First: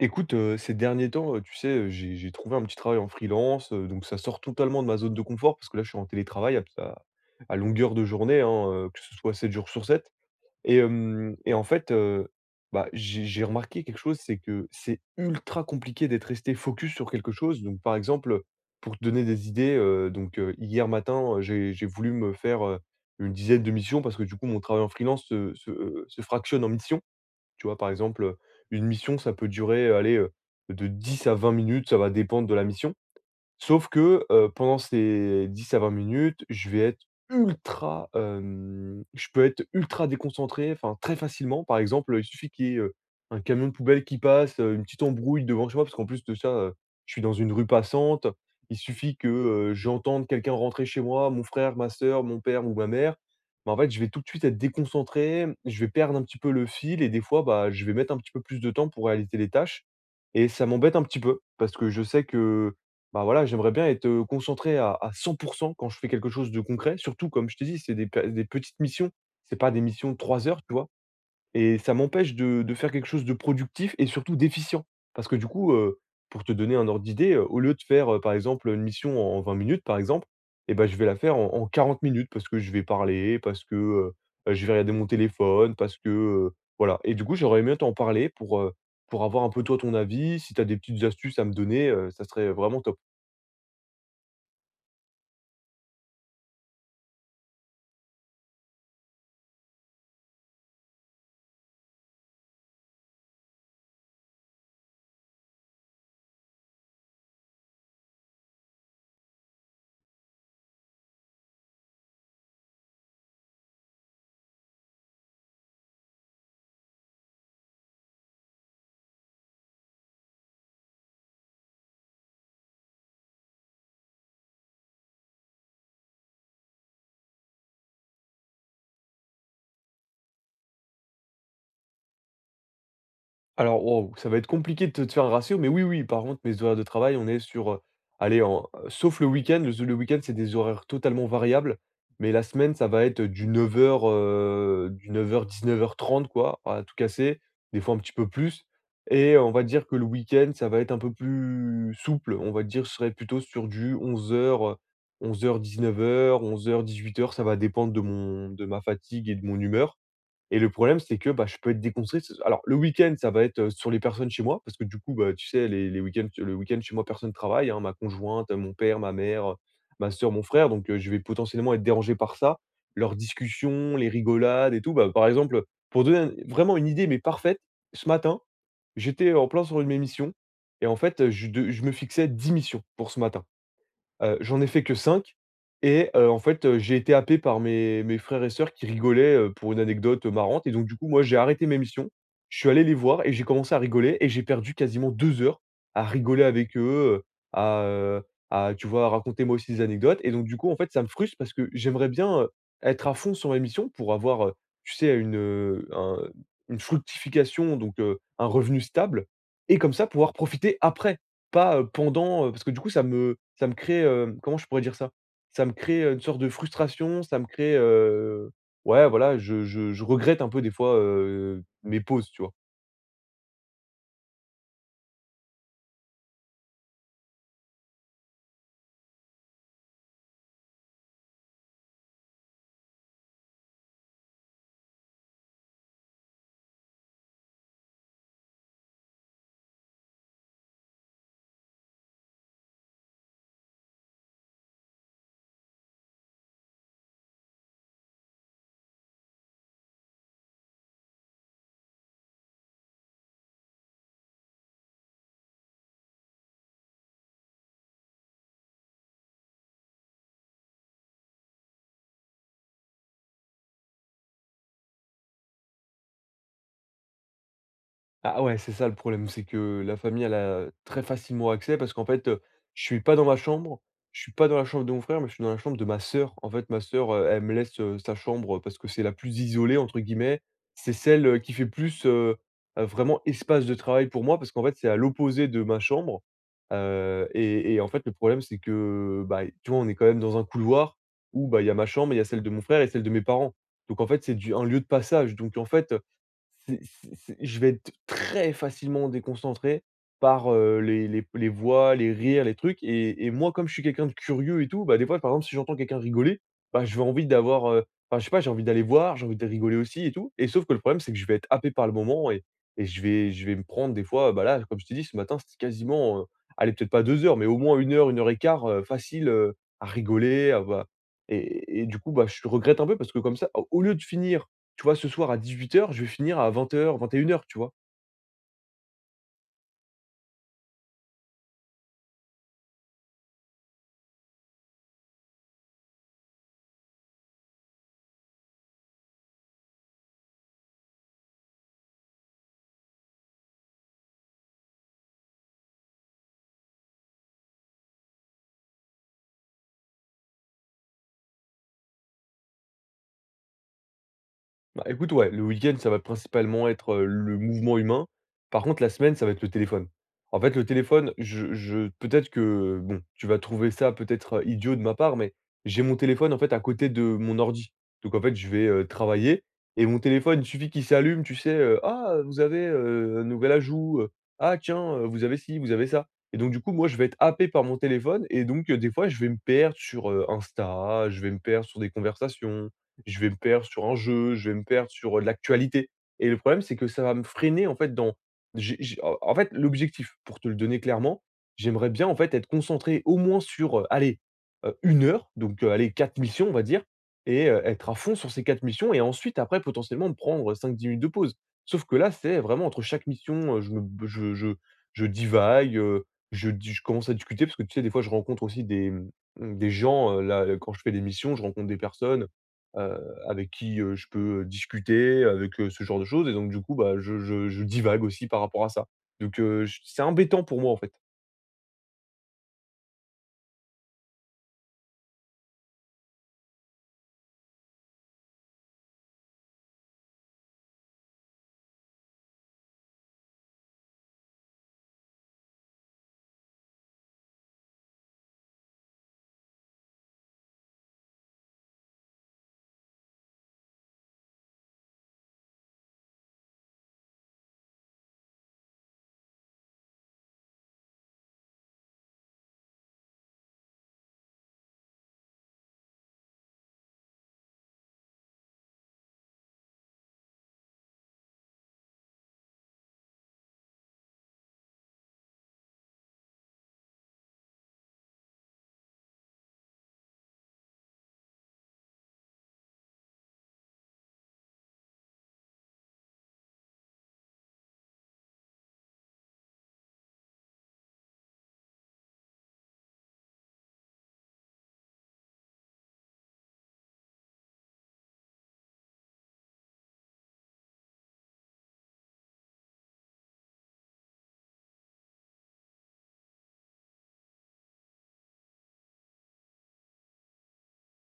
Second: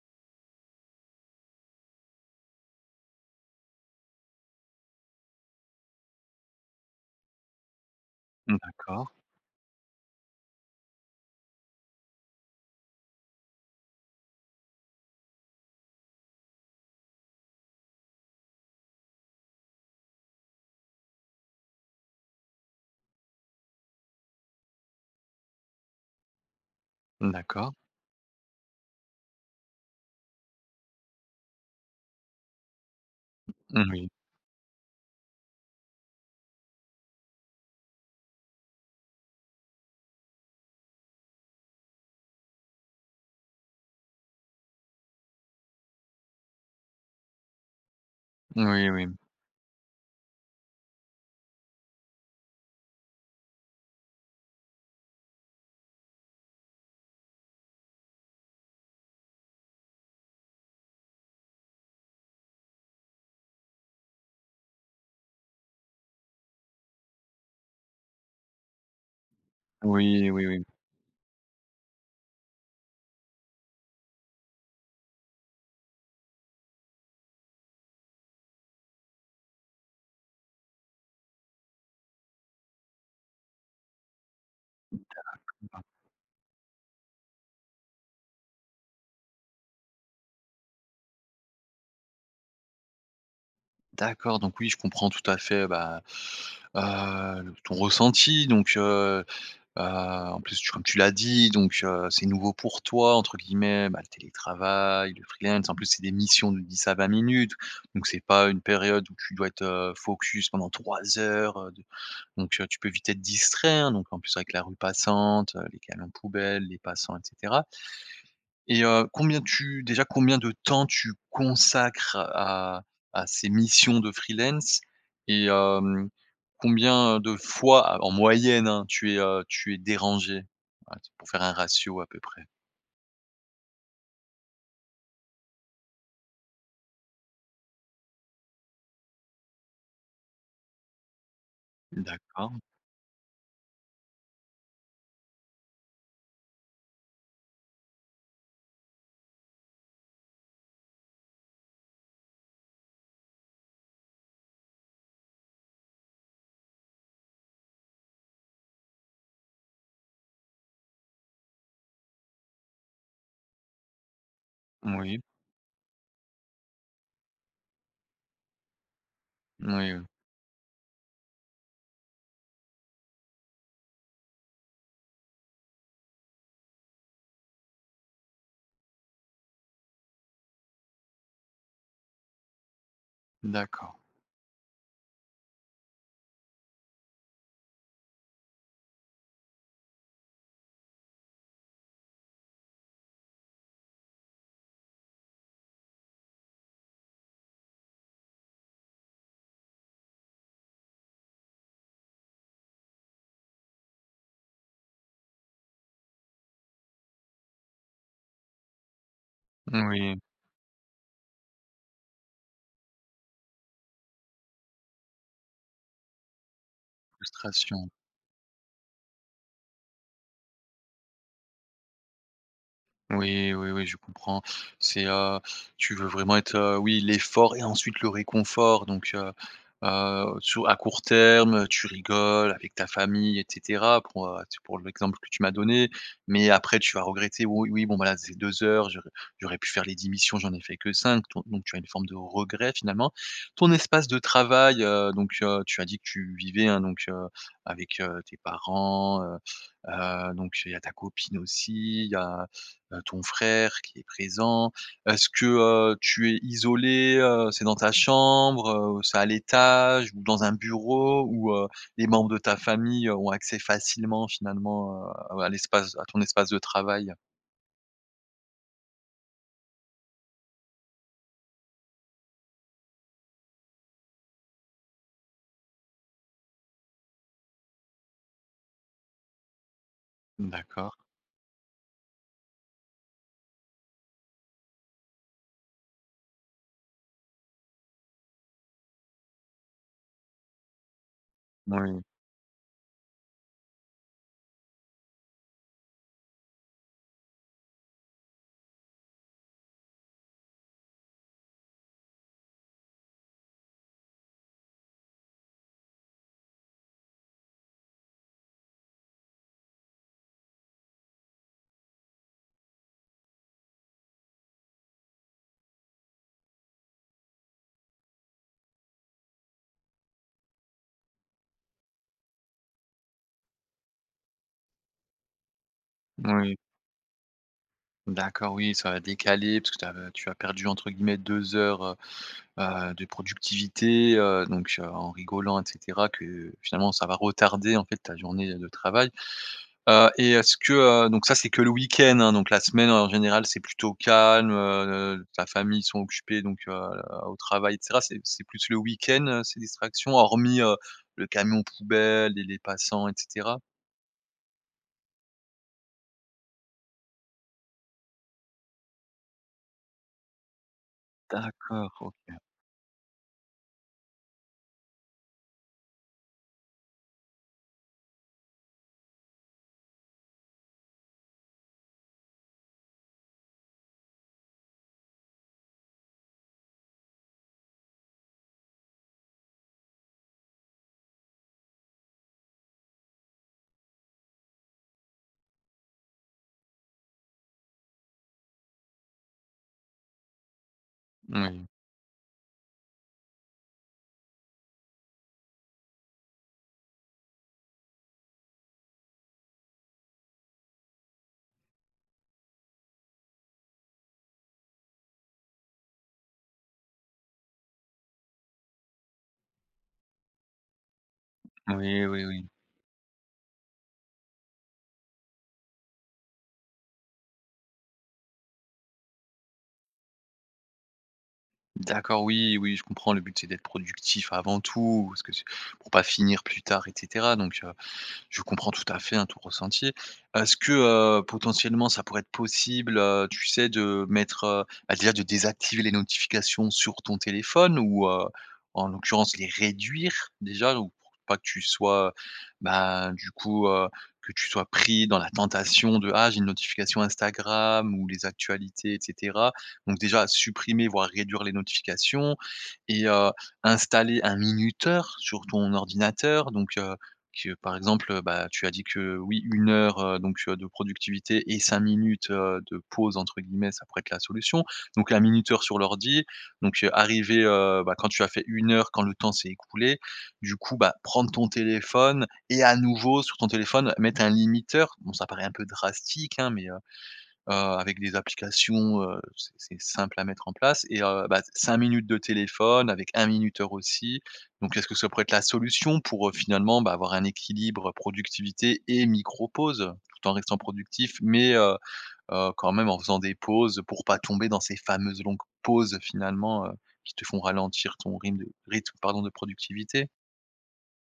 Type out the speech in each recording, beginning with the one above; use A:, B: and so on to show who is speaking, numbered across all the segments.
A: Écoute, ces derniers temps, tu sais, j'ai trouvé un petit travail en freelance, donc ça sort totalement de ma zone de confort parce que là, je suis en télétravail à longueur de journée, hein, que
B: D'accord,
A: ce soit 7 jours sur 7. Et en fait, bah, j'ai remarqué quelque chose, c'est que c'est ultra compliqué d'être resté focus sur quelque chose. Donc par exemple, pour te donner des idées, donc hier matin, j'ai voulu me faire, une dizaine de missions parce que du coup, mon travail en freelance se fractionne en missions. Tu
B: d'accord.
A: vois, par exemple, une mission, ça peut durer, allez, de 10 à 20 minutes, ça va dépendre de la mission. Sauf
B: Oui.
A: que, pendant ces 10 à 20 minutes, je peux être ultra déconcentré, enfin, très facilement. Par exemple, il suffit qu'il y ait, un camion de poubelle qui passe, une petite embrouille devant chez moi, parce qu'en plus de ça, je suis dans une rue passante. Il
B: Oui, oui.
A: suffit que, j'entende quelqu'un rentrer chez moi, mon frère, ma sœur, mon père ou ma mère. Bah, en fait, je vais tout de suite être déconcentré, je vais perdre un petit peu le fil et des fois, bah, je vais mettre un petit peu plus de temps pour réaliser les tâches. Et ça m'embête un petit peu parce que je sais que, bah, voilà, j'aimerais bien être, concentré à 100% quand je fais quelque chose de concret. Surtout, comme je te dis c'est des petites missions, c'est pas des missions de
B: Oui, oui,
A: 3 heures,
B: oui.
A: tu vois? Et ça m'empêche de faire quelque chose de productif et surtout d'efficient. Parce que du coup, pour te donner un ordre d'idée, au lieu de faire, par exemple, une mission en 20 minutes, par exemple, et ben je vais la faire en 40 minutes parce que je vais parler, parce que, je vais regarder mon téléphone, parce que, voilà. Et du coup, j'aurais aimé t'en parler pour avoir un peu toi ton avis. Si tu as des petites astuces à me donner, ça serait vraiment top.
B: D'accord, donc oui, je comprends tout à fait, bah, le ton ressenti donc en plus tu comme tu l'as dit donc c'est «nouveau pour toi» entre guillemets, bah, le télétravail, le freelance. En plus, c'est des missions de 10 à 20 minutes, donc c'est pas une période où tu dois être, focus pendant 3 heures, de donc tu peux vite être distrait, hein, donc en plus avec la rue passante, les camions poubelles, les passants etc. Et combien de temps tu consacres à ces missions de freelance? Et combien de fois, en moyenne, hein, tu es dérangé? Ouais, c'est pour faire un ratio à peu près.
A: Alors, waouh, ça va être compliqué de faire un ratio, mais oui, oui, par contre, mes horaires de travail, on est sur, allez, en sauf le week-end, le week-end, c'est des horaires totalement variables, mais la
B: D'accord.
A: semaine, ça va être du 9:00, du neuf dix-neuf heures trente quoi, à tout casser, des fois un petit peu plus et on va dire que le week-end, ça va être un peu plus souple. On va dire, je serai plutôt sur du onze heures, onze heures dix-neuf heures, onze heures dix-huit heures. Ça va dépendre de mon de ma fatigue et de mon humeur et le problème, c'est que, bah, je peux être déconstruit. Ce alors le week-end, ça va être, sur les personnes chez moi parce que du coup,
B: Oui.
A: bah, tu sais les week-ends le week-end chez moi personne ne travaille, hein. Ma conjointe, mon père, ma mère,
B: Oui,
A: ma sœur, mon frère, donc je vais potentiellement être dérangé par ça. Leurs discussions, les rigolades et tout. Bah, par exemple, pour donner un vraiment une idée mais parfaite, ce matin, j'étais en plein sur une émission et en fait, je me fixais 10 missions pour ce matin.
B: d'accord.
A: J'en ai fait que 5 et en fait, j'ai été happé par mes frères et sœurs qui rigolaient, pour une anecdote, marrante et donc du coup, moi, j'ai arrêté mes missions. Je suis allé les voir et j'ai commencé à rigoler et j'ai perdu quasiment 2 heures à rigoler avec eux, à, heu, à tu vois, raconter moi aussi des anecdotes et donc du coup, en fait, ça me frustre parce que j'aimerais bien, être à fond sur ma mission pour avoir, tu sais, une, un une fructification donc un revenu stable et comme ça
B: Oui,
A: pouvoir profiter après. Pas, pendant, parce que du coup ça me crée, comment je pourrais dire ça? Ça me crée, une sorte de frustration, ça me crée,
B: frustration.
A: ouais voilà, je regrette un peu des fois, mes pauses, tu vois?
B: Oui, oui, oui, je comprends. C'est, tu veux vraiment être, oui, l'effort et ensuite le réconfort. Donc, sur à court terme, tu rigoles avec ta famille et cetera pour, tu pour l'exemple que tu m'as donné. Mais après tu vas regretter: «Oui, oui, bon, bah, là, c'est 2 heures, j'aurais pu faire les 10 missions, j'en ai fait que 5. Ton Donc tu as une forme de regret finalement. Ton espace de travail, donc, tu as dit que tu vivais, hein, donc, avec, tes parents, donc il y a ta copine aussi, il y a ton frère qui est présent? Est-ce que, tu es isolé, c'est dans ta chambre, c'est à l'étage ou dans un bureau où, les membres de ta famille, ont accès facilement finalement, à l'espace à ton espace de travail?
A: Ah ouais, c'est ça le problème, c'est que la famille, elle a très facilement accès parce qu'en fait, je suis pas dans ma chambre, je suis pas dans la chambre de mon frère, mais je suis dans la chambre de ma sœur. En fait, ma sœur, elle me laisse, sa chambre, parce que c'est la plus isolée entre guillemets.
B: D'accord.
A: C'est celle, qui fait plus, vraiment espace de travail pour moi parce qu'en fait, c'est à l'opposé de ma chambre, et en fait, le problème, c'est que, bah, tu vois, on est quand même dans un couloir où, bah, il y a ma
B: Oui,
A: chambre, il y a celle de mon frère et celle de mes parents. Donc en fait, c'est du un lieu de passage. Donc en fait c'est je vais être très facilement déconcentré par, les voix, les rires, les trucs et moi comme je suis quelqu'un de curieux et tout, bah, des fois, par exemple, si j'entends quelqu'un rigoler, bah, je vais envie d'avoir, enfin, je sais pas, j'ai envie d'aller voir, j'ai envie de rigoler aussi et tout et sauf que le problème, c'est que je vais être happé par le moment et je vais me prendre des fois, bah, là, comme je t'ai dit, ce matin, c'était quasiment, allez, peut-être pas 2 heures, mais au moins 1 heure, 1 1/4, facile, à rigoler, à bah et du coup, bah, je regrette un peu parce que comme ça, au lieu de finir tu vois, ce soir à 18h, je vais finir à
B: oui.
A: vingt heures, vingt et une heures, tu vois?
B: D'accord, oui, ça va décaler parce que tu as perdu entre guillemets 2 heures, de productivité, donc, en rigolant et cetera que finalement ça va retarder en fait ta journée de travail. Et est-ce que, donc ça, c'est que le week-end, hein, donc la semaine, en général, c'est plutôt calme, ta famille, sont occupés, donc au travail et cetera. C'est plus le week-end, ces distractions, hormis, le camion poubelle et les passants et cetera?
A: Bah, écoute, ouais, le week-end, ça va principalement être, le mouvement humain. Par contre, la semaine, ça va être le téléphone. En fait, le téléphone, je
B: D'accord, OK.
A: peut-être que, bon, tu vas trouver ça peut-être, idiot de ma part, mais j'ai mon téléphone, en fait, à côté de mon ordi. Donc en fait, je vais, travailler et mon téléphone, il suffit qu'il s'allume, tu sais, «Ah, vous avez, un nouvel ajout», «Ah tiens, vous avez ci, vous avez ça» et donc du coup, moi, je vais être happé par mon téléphone et donc des fois, je vais me perdre sur, Insta, je vais me perdre sur des conversations, je vais me perdre sur un jeu, je vais me perdre sur, de l'actualité et le problème, c'est que ça va me freiner, en fait. Dans j'ai en en fait, l'objectif, pour te le donner clairement,
B: Oui.
A: j'aimerais bien, en fait, être concentré au moins sur, allez, 1 heure, donc allez, 4 missions, on va dire et être à fond sur ces 4 missions et ensuite, après, potentiellement, me prendre, cinq dix minutes de pause. Sauf que là, c'est vraiment entre chaque mission, je je je divague, je commence à discuter parce que, tu sais, des fois, je rencontre aussi des, des gens, là, quand je fais des missions, je rencontre des
B: Oui, oui,
A: personnes,
B: oui.
A: avec qui, je peux discuter, avec, ce genre de choses et donc du coup, bah, je divague aussi par rapport à ça. Donc, j c'est embêtant pour moi, en fait.
B: D'accord, oui, oui, je comprends. Le but, c'est d'être productif avant tout, parce que c'est pour pas finir plus tard et cetera, donc je comprends tout à fait, hein, ton ressenti. Est-ce que, potentiellement, ça pourrait être possible, tu sais, de mettre, bah, déjà de désactiver les notifications sur ton téléphone ou, en l'occurrence les réduire déjà ou pour pas que tu sois, bah, du coup, que tu sois pris dans la tentation de: «Ah, j'ai une notification Instagram ou les actualités» et cetera. Donc déjà supprimer, voire réduire les notifications et installer un minuteur sur ton ordinateur donc que par exemple, bah, tu as dit que oui, une heure, donc de productivité et 5 minutes, de «pause» entre guillemets, ça pourrait être la solution. Donc la minuteur sur l'ordi, donc arriver, bah, quand tu as fait 1 heure, quand le temps s'est écoulé, du coup, bah, prendre ton téléphone et à nouveau sur ton téléphone, mettre un limiteur. Bon, ça paraît un peu drastique, hein, mais avec des applications, c'est simple à mettre en place et bah, 5 minutes de téléphone avec un minuteur aussi. Donc est-ce que ça pourrait être la solution pour, finalement, bah, avoir un équilibre productivité et micro-pause? Tout en restant productif, mais quand même en faisant des pauses pour pas tomber dans ces fameuses longues pauses finalement, qui te font ralentir ton rythme, pardon, de productivité?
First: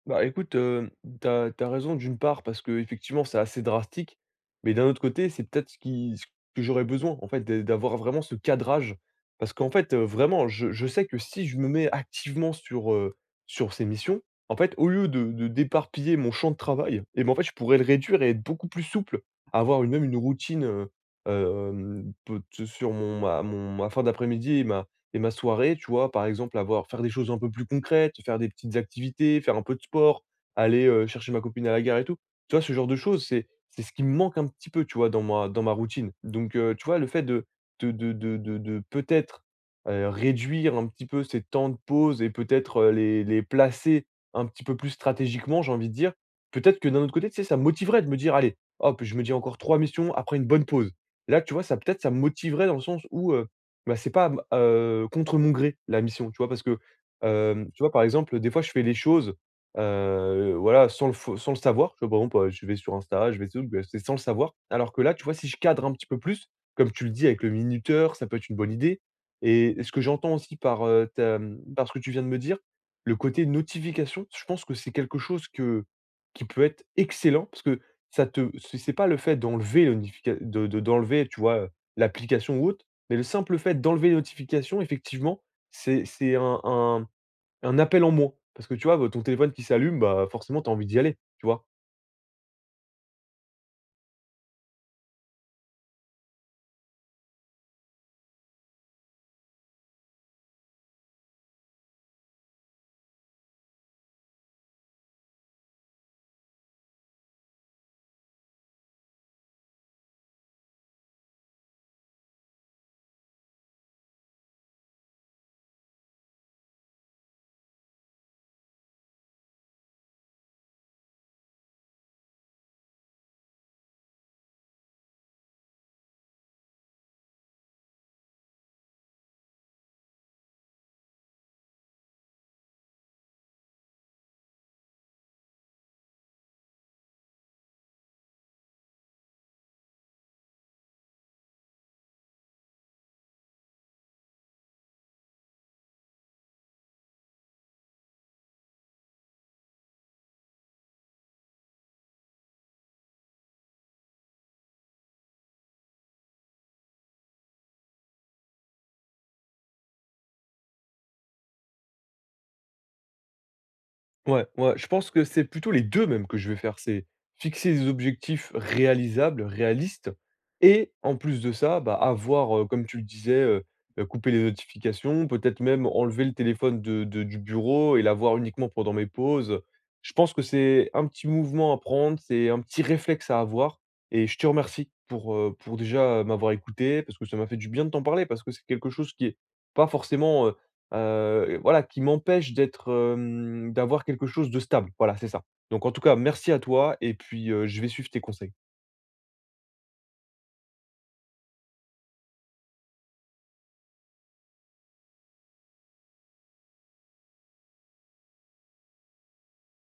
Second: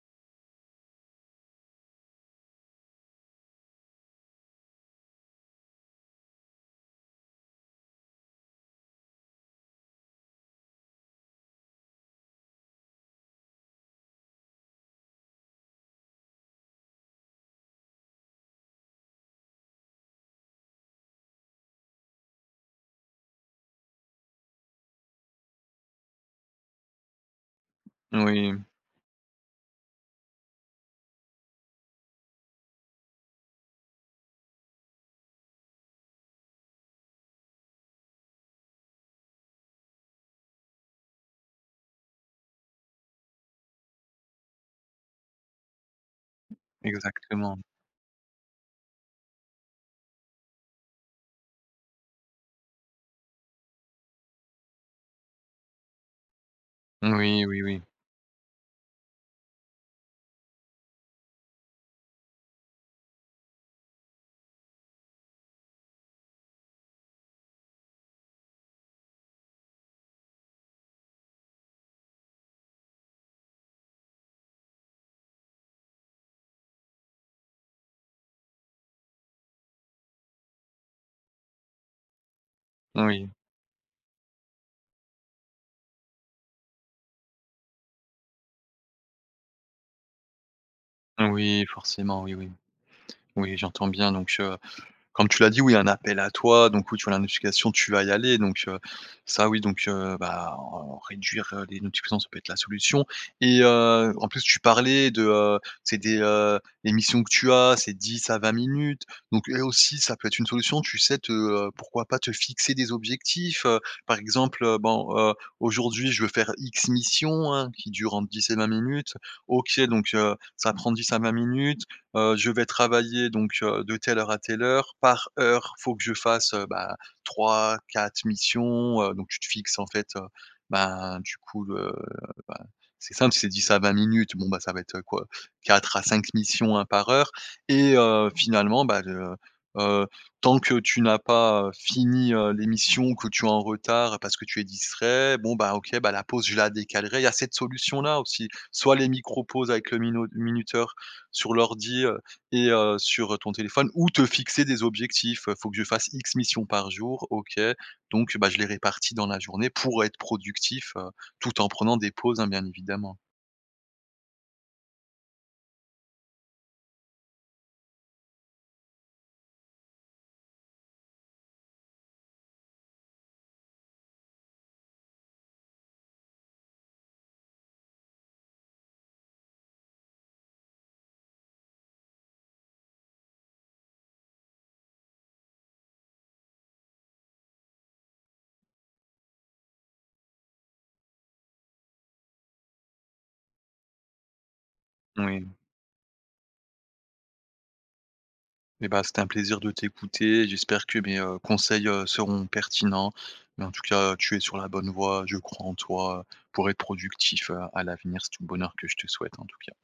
A: Bah, écoute, tu as raison d'une part parce que effectivement c'est assez drastique, mais d'un autre côté c'est peut-être ce que j'aurais besoin en fait de d'avoir vraiment ce cadrage. Parce qu'en fait, vraiment je sais que si je me mets activement sur, sur ces missions, en fait au lieu de d'éparpiller mon champ de travail et ben, en fait je pourrais le réduire et être beaucoup plus souple. Avoir une routine, peut sur mon ma fin d'après-midi ma et ma soirée, tu vois, par exemple, avoir faire des choses un peu plus concrètes, faire des
B: Oui,
A: petites activités, faire un peu de sport, aller chercher ma copine à la gare et tout. Tu vois, ce genre de choses, c'est ce qui me manque un petit peu, tu vois, dans ma routine. Donc tu vois, le fait de peut-être, réduire un petit peu ces temps de pause et peut-être, les placer un petit peu plus stratégiquement, j'ai envie de dire. Peut-être que d'un autre côté, tu sais, ça
B: exactement.
A: me motiverait de me dire: «Allez, hop, je me dis encore 3 missions après une bonne pause». Et là, tu vois, ça peut-être, ça me motiverait dans le sens où bah, c'est pas, m contre mon gré, la mission, tu vois? Parce que,
B: Oui, oui, oui.
A: tu vois, par exemple, des fois, je fais les choses, voilà, sans le f sans le savoir. Tu vois, par exemple, je vais sur Insta, je vais sur bah, c'est sans le savoir. Alors que là, tu vois, si je cadre un petit peu plus, comme tu le dis, avec le minuteur, ça peut être une bonne idée et ce que j'entends aussi par, par ce que tu viens de me dire, le côté notification, je pense que c'est quelque chose que qui peut être excellent parce que ça te c'est pas le fait d'enlever le notifica de d'enlever, tu vois, l'application ou autre, mais le
B: Oui.
A: simple fait d'enlever les notifications, effectivement, c'est un un appel en moins. Parce que, tu vois, bah, ton téléphone qui s'allume, bah, forcément, tu as envie d'y aller, tu vois?
B: Oui, forcément, oui, oui. Oui, j'entends bien donc comme tu l'as dit, oui, il y a un appel à toi, donc oui, tu vois la notification, tu vas y aller, donc ça oui, donc bah, en réduire, les notifications, ça peut être la solution et en plus, tu parlais de, les missions que tu as, c'est 10 à 20 minutes, donc là aussi, ça peut être une solution, tu sais, te, pourquoi pas te fixer des objectifs, par exemple, bon, aujourd'hui, je veux faire X mission, hein, qui dure entre 10 et 20 minutes. OK, donc ça prend 10 à 20 minutes, je vais travailler donc de telle heure à telle heure. Par heure, faut que je fasse, bah, 3-4 missions, donc tu te fixes en fait, ben, du coup le ben, c'est simple, c'est 10 à 20 minutes. Bon, bah, ça va être quoi? 4 à 5 missions, hein, par heure et finalement, bah, le heu, tant que tu n'as pas, fini, les missions, que tu es en retard parce que tu es distrait, bon, bah, OK, bah, la pause, je la décalerai. Il y a cette solution-là aussi. Soit les micro-pauses avec le mino minuteur sur l'ordi, et sur ton téléphone ou te fixer des objectifs, «Faut que je fasse X missions par jour», OK, donc bah, je les répartis dans la journée pour être productif, tout en prenant des pauses, hein, bien évidemment.
A: Ouais, ouais, je pense que c'est plutôt les 2 même que je vais faire. C'est fixer des objectifs réalisables, réalistes et en plus de ça, bah, avoir, comme tu le disais, couper les notifications, peut-être même enlever le téléphone de du bureau et l'avoir uniquement pendant mes pauses. Je pense que c'est un petit mouvement à prendre, c'est un petit réflexe à avoir et je te remercie pour déjà, m'avoir écouté parce que ça m'a fait du bien de t'en parler parce que c'est quelque chose qui est pas forcément, voilà, qui m'empêche d'être, d'avoir quelque chose de stable. Voilà, c'est ça.
B: Oui
A: Donc en tout cas, merci à toi et puis, je vais suivre tes conseils.
B: et bah, c'était un plaisir de t'écouter. J'espère que mes, conseils, seront pertinents, mais en tout cas, tu es sur la bonne voie. Je crois en toi, pour être productif, à l'avenir. C'est tout le bonheur que je te souhaite en tout cas.